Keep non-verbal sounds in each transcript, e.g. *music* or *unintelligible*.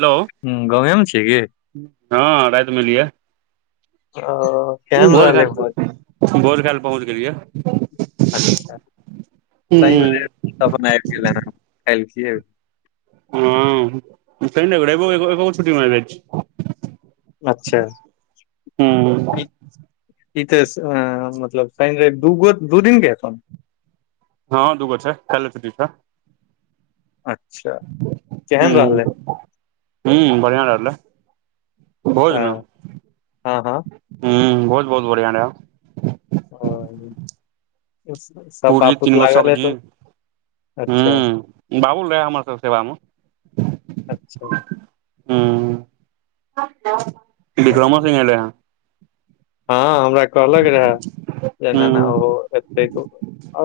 Hello हू गाँवे म छीय की हँ राइत मे एलियै ओ उ केहन भोज रहलै *inaudible* भोज खायल पहुँच गेलियै अच्छा सही मे *inaudible* आब गेलै हन कलखियै *unintelligible* अच्छा हूँ ई तऽ मतलब शइन रैब दूगो दू दिन *unintelligible* हँ दू गो छै कायलो छुट्टी छै अच्छा ह केहन रहलै ह बढ़िआँ रहलै सेह हँ हँ ह बहुत बहुत बढ़िया रहै ओ सब बापूत लागल हेतो हू बाबुल रहै हमर सबके सेवा अच्छा मे ह बिक्रमो संगे एलै ह हँ हमरा कहलक रहे जे एना ना हूँ ओ एतै तऽ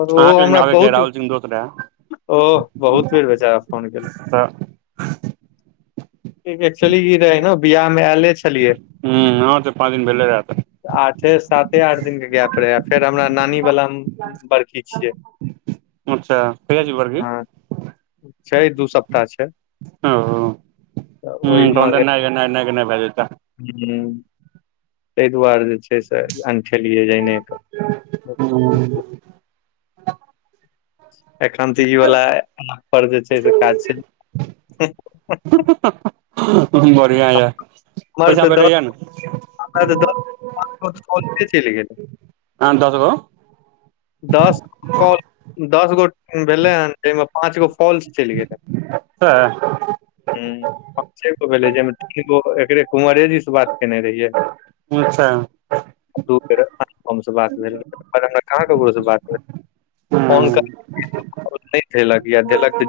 ओर ओहो लेकिन हमरा आबैके बहुत राहुल सिंह दोस्त रहै ओह बहुत बेर बेचारा फोन केलकेय तऽ एक्चुली ई रहे न बियाह मे एले छलियै हू *inaudible* पाँ दिन भेले रहा तऽ आठे साते आठ दिन के गैप रहै फेर हमरा नानी वला बड़खी छियै अच्छा कहिया छी बड़की हँ छै दू सप्ताह छय ओह तहन तऽ ऐनाय गेनाय ऐनाय गेनाय भेजेते हूँ तेइ दुआरे जे छै से अनठेलियै जाने कऽ एखन तऽ ई वाला एप पर जे छै से काज छै *unintelligible* बढ़िआँ यऽ हमर पैसा तऽ दस भेटै य ने हमरा *inaudible* हाँ दसगो दस कॉ दस गो भेलै हन जाइमे पाँच गो फॉल्स चैल गेलै सेह हू पाँचेगो भेलै जइमे तीनगो एकरे कुँवरेजी से बात *inaudible* कहाँ अच्छा हूं ककरो स बात भेल फोन *inaudible* नय धेलक या देलक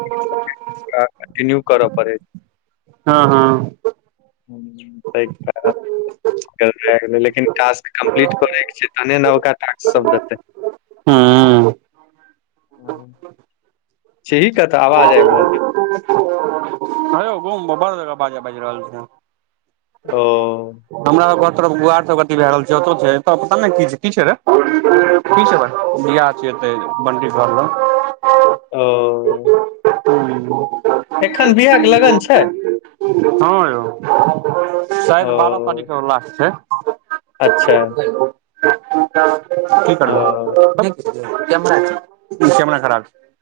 *inaudible* कंटिन्यू करऽ पड़ैत हँ हँ *inaudible* *inaudible* लेकिन टास्क कम्पलिट करै के छै तहने नबका टास्क सब देतै हूं *inaudible* छीही कतऽ आवाज आइब रहल छौ *unintelligible* बड़ जगह बाजा बाजि रहल छै ओ हमरा सब घर तरफ गुआर सब अथ भए रहल छै ओत छै पता ने की छै की छै रे की सब भ बियाह छै एते बंटीं घर ल ओ ह *inaudible* एखन बियाह के लगन छै हँ यौ शायद ओ बारह तारीख के लास्ट छै अच्छे की ओ करब नै कुछों कैमरा खराब *unintelligible*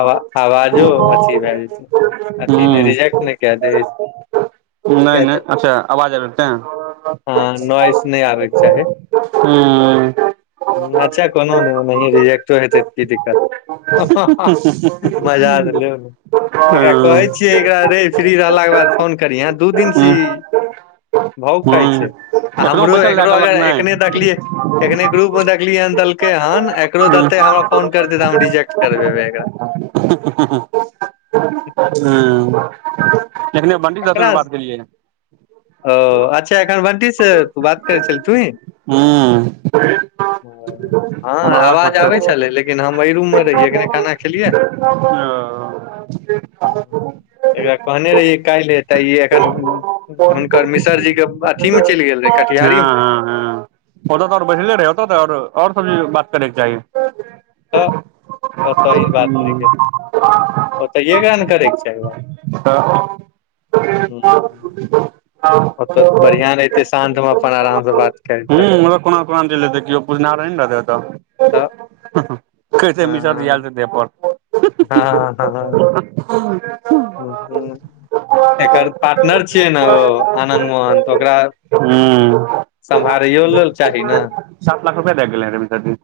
आ अवाजो अथी भए जय छै अथी नय रिजेक्ट नय के दय नय नय अच्छ आवाज आबै हँ तेय नॉइस नहि आबैके चाही *inaudible* हू अच्छा कोनो नहि ओना रिजेक्टो हेतै की दिक्कत ह ह *inaudible* मजा देलायो एकरा कहै छियै एकरा रै फ्री रहलाक के बाद फोन करी यह दू दिन स ई भाव ह खाय छै आ एखनो हमरो बैसल लए एकरो कहलक अगर नहि एकने देखलियै एखने ग्रुप मे देखलियै हन देलकै हन एकरो ह देते हमरा फोन करते तऽ हम रिजेक्ट करबेबै एकरा ह *inaudible* एखने बंटी से ककरा तुरंत स? बात केलियै ओ अच्छा एखन वंटी से बात करै छल तूही हू हँ आवाज आबै छलै लेकिन लेकिन हम एहि रूम मे रहियै अखने खाना खेलियै हु एकरा कहने रहियै काल्हि हे तऽ ई एखन हुनकर मिसर जी के तीम चल गेल *inaudible* हँ मे हँ हँ ओतऽ तऽर बैसले रहै तऽ आओर सब स बात करेके चाही तऽ ओतऽ ई बात नहि गेल ओतऽ ये करै के चाहे तऽ ज जी *inaudible* ओत बरिया रयतै शान्त में अपन आराम से बात हु करिते मतलब कोना कोना चलितै केओ पुरना रहे ने रहतै तऽ ओतऽ कै छै मिशर हँ यल त अपन हँ ह ह ह *inaudible* एकर पार्टनर छियै ने ओ आनन्द मोहन तऽ ओकरा ह सम्हारै लेल चाही न सात लाख रुपैआ द गेलै रवीनदर जि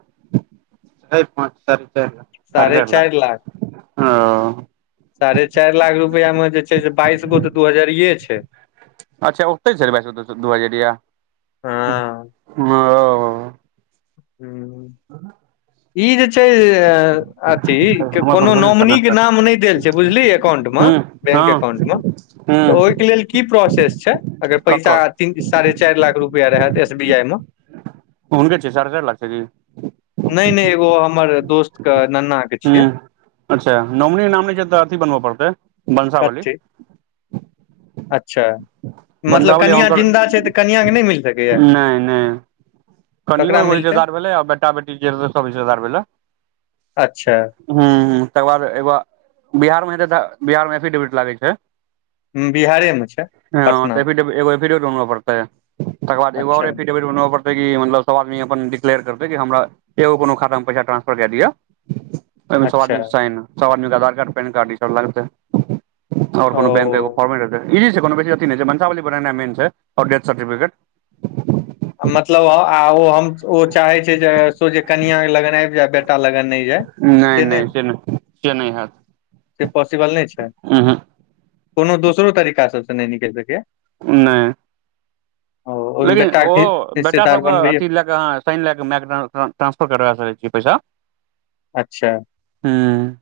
हँ स छै ने *inaudible* सारै चायर लाख सारे चायर लाख रुपआ मे जे छै से बाइस गो तऽ दू हजरिये छै अच्छा ओते छै रेबाय दू दू दूहजरि या *inaudible* हँ हू *unintelligible* आ *unintelligible* ई जे छै अ अथी हमर कोनो परभूर नोमनीक के कर्नाटक नाम नहि देल छै बुझली एकाउंट मे हू बैंक हँ अकाउंट म हू तऽ ओहि के लेल की प्रोसेस छै अगर पैसा ककर तीन साढ़े चार लाख रुपआ रहय दे एसबीआई मे हुनके छै साढ़े *unintelligible* नय नय एगो हमर दोस्त के नना ह्मँ अच्छा नौमनी नाम नहि छै तऽ अथी बनबऽ पड़तै वनसावली कथी अच्छा मतलब वंशावली कनिआँ हुनकर जिन्दा छै तऽ कनिआँ के नय मिल सकैये नहि नहि कनियो एगो रिश्तेदार भेलै आ बेटा बेटी जे सब रिश्तेदार भेलै अच्छा ह तकर बाद एगो बिहार मे बिहार मे एफिडेविट लागै छै बिहारे मे छै हँ पटना तऽ मे एफिडेविट एगो एफिडेविट बनबाई पड़तै तकर बादर एगो और अच्छा एफिडेविट बनबा पड़ते मतलब सब आदमी अपन डिक्लेयर करतै हमरा एगो को खाता मे पैसा ट्रांसफर कए दिय सब आदमी अच्छा के साइन सब आदमी के आधार कार्ड पैन कार्ड लागतै ओर कोनो बैंक क ओ एगो कॉपी देतई इजी छै कोनो बेसी अथी नय छै वंशावली बनना मेन छै डेथ सर्टिफिकेट मतलब *unintelligible* हम ओ चाहे छै जे सोझे कनआ लगन आबि जाय बेटा लगन नय जाय नय नय से नय से नै से पॉसिबल नय छै उहूँ कोनो दोसरो तरीका सबसँ नय निकलि सकैएा नय ओहिमे लेकिन बेटा ओ के बेटा हिस्सेदार सबके बनबैय अथी लए क ह साइन लए क मै ट्रांसफर करबा सकै छी पैसा अच्छा हूँ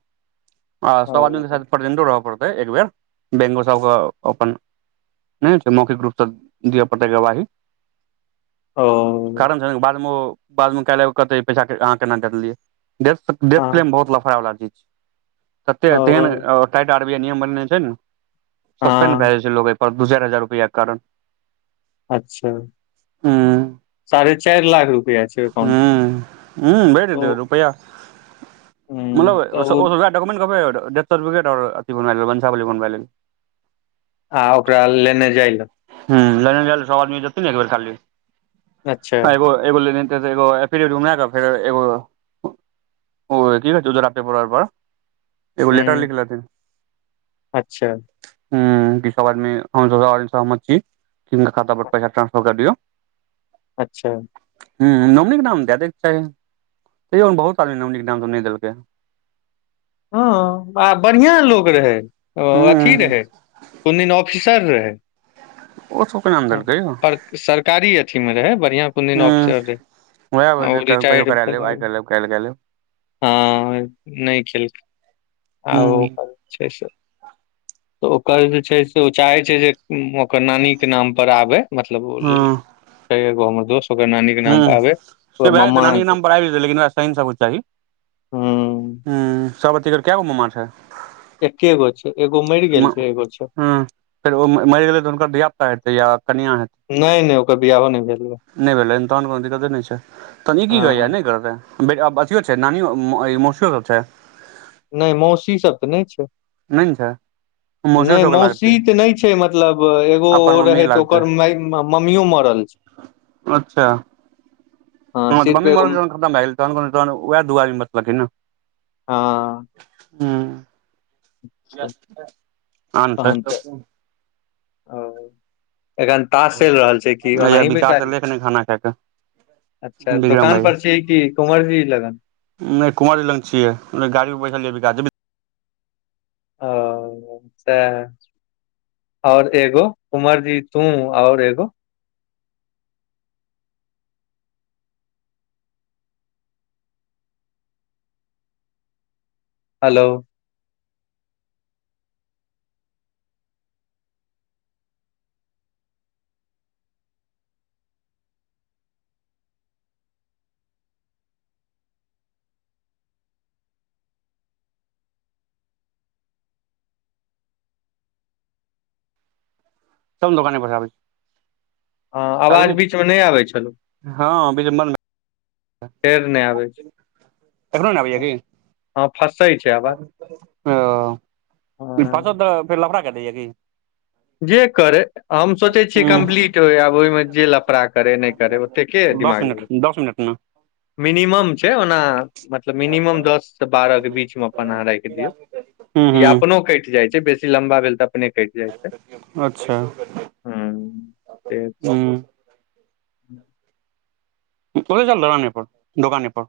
आ ओ सभ आदमी के साथ प्रेजेंट रहय पड़तै एक बेर बैंक सबके अपन नय होइ छै मौखिक रूप सँ दिअ पड़तै गवाही ओ कारण छ ने बाद मे ओ बाद मे काल्हि क कहताई पैसा अहाँ केना देलियै डेथ हँ क्लेम बहुत लफारा वला चीज छिए तते तेहन ओ टाइट आर बी आई नियम बनेने छै ने सस्पेंड भए हँ जाय छै लोग पर दू चार हजार रुपैआ कारण अच्छा हूं साढ़े चार लाख रुपआ छै एकाउंट मे हूं हूं भेज ओ देतै रुपैआ मतलब हूँ तऽ ओ वहाँ डॉक्यूमेंट डेथ सर्टिफिकेट और वंशावली बनबे लैल आ ओकरा लेने जाइयौ ह ल ल स आदमी जत ने एक बेर खाली अच्छा अ एगो एगो लेने आते त फ ऐ डेबिट बनवा क फेर एगो ओ कि कहै छै उजरा पेपर पर एगो लेटर हूँ लिख लेथिन अच्छा ह ई सब आदमी *unintelligible* हम सहमद छी तिनक खाता पर पै ट्रासफर क दियऔ अच्छा हूँ नमनी क नाम दै दैब चाही तैयो ने बहुत आदमी नमनीके नाम नय देलकै हँ आ बढ़िया लोग रहै ओ अथी हूं रहै कोन दिन ऑफिसर रहै ओ सब के नाम देलकै यो पर सरकारी अथी मे रहै बढ़ियां कुनदिन ऑफसर हूं रहै वएह वजह आओ कहियो रिटारड करा लेब भेला आइ कए लेब काल्हि कए लेब हँ नय खेलकै आओ हूं छै से तऽ ओकर जे छै से ओ चाहे छै जे ओकर नानी के नाम पर आबे मतलब *unintelligible* हूं छय एगो हमर दोस्त ओकरा नानी के नाम हूं पर आबै से ओर भए जेतै ममा नानी के क नाम पर आबि जेतै लेकिन ओकरा ह ह *unintelligible* कए गो ममा छय एके गो छय एगो मैर हँ फेर ओ मैर गेलै तऽ हुनकर धियापुता हेतै या कनिआँ हेतै नय नय ओक बिआहो ने भेल या नय भेलैन तहन कोनो दिक्कते नय छै तहन ई की कहै य हँ नय करतै अथी छै नानी मौर्सी सब छै नय मौसी सब तऽ नय छै नय ने छय नय मौसी तऽ नय छै मतलब एगो ओ अपन मम्मी रहे त लागतै ओकर मम्मियो मरल *inaudible* अच्छा हँ तऽ सिर्फ मम्मी एगो मरन खतम भए गेलै तहन को तह ओएह दु आदमी बचलखिन न हँ हू आन *inaudible* छै तहन तऽ आ एखन तास चैल रहल छै कि हैया ओनाही विकास बैसारी एलै कनि खाना खा कऽ अच्छा विक्रम दुकान पर छीय कि कुवर जी लगन नय कुवर जी लंग छिय *unintelligible* गाड़ी बैसा ओ सेह ओर एगो कुमरजी तू ओर एगो हेलो चल दोकान पर स आबै छी ह आवाज बीच मे नय आबै छलो हँ बिच में बं फेर नहि आबै छै *inaudible* कखनो ने आबैय की हँ *inaudible* फँसै छै आवाज हँ *unintelligible* फसत तऽ फेर लफड़ा के दैए की जे करै हम सोचै छियै हूँ कम्प्लीट हो आब ओइमे जे लफड़ा करै नय करै ओते के दिमाग लगै पांच मिनट न मिनिमम छै ओना मतलब मिनिमम दससँ बारह के बीच मे अपन अहाँ रैख दियौ हूँ हूँ या अपनो कैट जाइत छै बेसी लम्बा भेल तऽ अपने कैट जाइ छै अच्छा हँ से छै हूँ *unintelligible* चलै चल दलाने पर दोकाने पर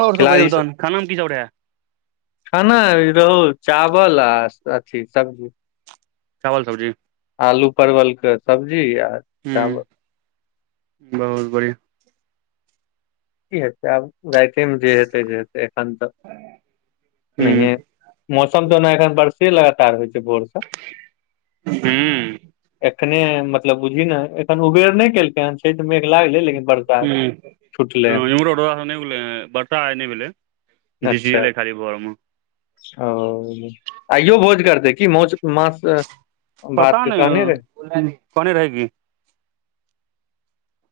ओर सब कहियो तहन खाना मे की सब रहा खाना रहु चावल आ अथी सब्जी चावल सब्जी आलू परवल के सब्जी आ हू चावल बहुत बढ़िआँ क हेत आब राति मे जे हेतै जे हेै एखन तऽ हूँ नहिए मौसम तऽ ओना एखन बारसे लगातार होइ छै बोरस हूँ एकखने मतलब बुझली ने एखन उबेर नहि केलकै हन छठ मेघ लागलै लेकिन बरसा हम्म छुटलै हन इमहरो रौदा सेव नै उगले ह बर्षा आई नय भेलै अच्छा झिसयले खाली भोर मे ओ आइयो भोज करतै कि मौ मास पता नय कोने रहेगी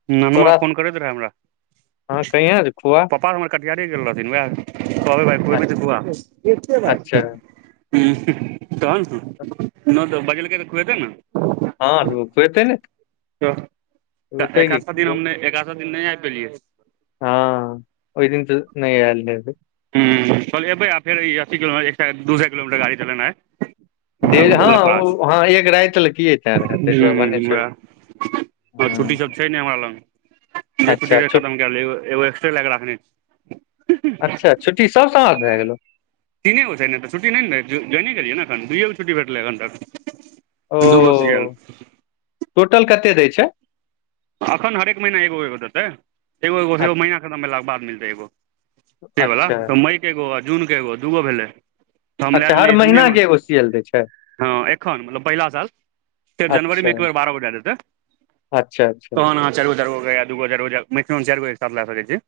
ननमा तोरा फोन करैत रहै हँ हमरा कहिया जे पापा खुआ हमर कटिहारहा रे गेल रहथिन अ- कबहै भाई खूबे त अच्छा खुआ ह तहन ने नय तऽ बजलकै तऽ खुएतै ने हँ अ कुयेते ने त तऽ खुएतै कि एकधा दिन हम नय एकधा दिन हम नय आबि पेलियै ह ओइ दिन त नै आइल हैबबई हूँ चल एबै आ फेर ई अस्स किलोमर एक दूए किलोमीटर गाड़ी चेनाइ देर हँ ओ हँ एक राति लए क तें रहे ताहि दुआरे भने छो आ छुट्टी सब छै ने हमरा लग जे छूटी अच्छा रहे छु, खतम कए ल एगो एक्स्ट्रा ले क रखने छिये अच्छा छुट्टी सब समझ भए गेलो तीने हो छै छ त छुट्टी नहि ने त जइ नहि करीै नेखन दुइएके छु्ट भेटै अखन तक ओ दूगो सुईआ टोटल कते दै छै एखन हरेक महीना एगो एगो देतै एगो अ- एगोगो महीना खतम भेला के बाद मिलतै एगो से बला अच्छा त मई के गो जून के एगो दूगो भेलै तऽ हम लए अच्छा हर लेलियै जूने महीना मे के एगो सीएल दै छै हँ एखन मतलब पहिला साल फेर जनवरी अच्छा मे एक बेर बारह गो देदेते अच्छा अच्छा चार गो रोज़ या दगो रोज़ चार गो हिसाब लए सके छी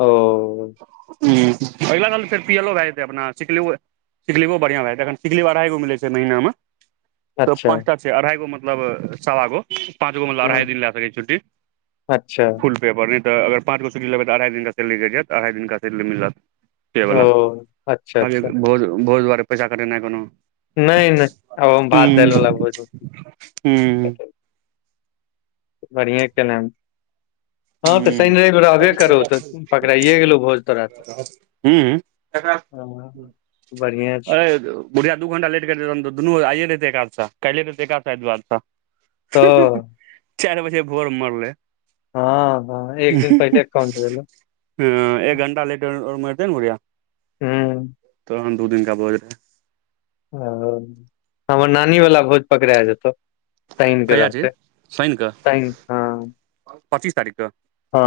ओ ह अगला साल तऽ फेर पियलो भए जेतै अपना *unintelligible* सिक लीव भ भड़िया भ जात एखन सिक लीव अड इगो मिल छै महिना मे तऽ अच्छा पाँचटा छै अढ़ाई गो मतलब सवा गो पाँच गो मतलब अढ़ाई हूँ दिन ल छु्टी अच्छा पेपर नौ त पाँच गो लेै तऽ अाइ दिननक सेलरी जात अढ़ाइ दनकिन सैलरी मिलत से ओ बला अच्छा अच्छा भोज भोज दुआरे पैसा कटेनाइ कोनो नय नय आब हम भात दाल हूँ वाला भोजन म हूँ बढ़िआ केला हँ तऽ हूँ शनि रेब रहबे करू तऽ पकड़ाइए गेलहु भोज तोरा तऽ हूँ हँ *unintelligible* बढ़िआँ छै बुढ़ियाआ दू घंटा लेट करै तऽ दुनू आइए रहतै एकध काल्हिे रहताई एकध सा आत दुआारसँ तऽ चारि बजे भोर मरले हँ हँ एक दिन पहिल एक काउंट भेले ह एक घण्टा लेट मरतै ने बुढ़िया हूँ तहन दू दिनका भोज रहै ओ हमर नानि वला भोज पकड़य जेतो साइन क कहिया छी रहताई शैन कऽ साइन ह पच्चीस तारीख क ओ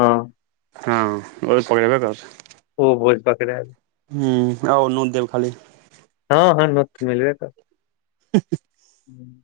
हँ ओ पकड़े बे करते ओ भोज पक्राईट ह आउ नूत देब खाली हँ हँ नोत मिलबै करत *unintelligible* *inaudible*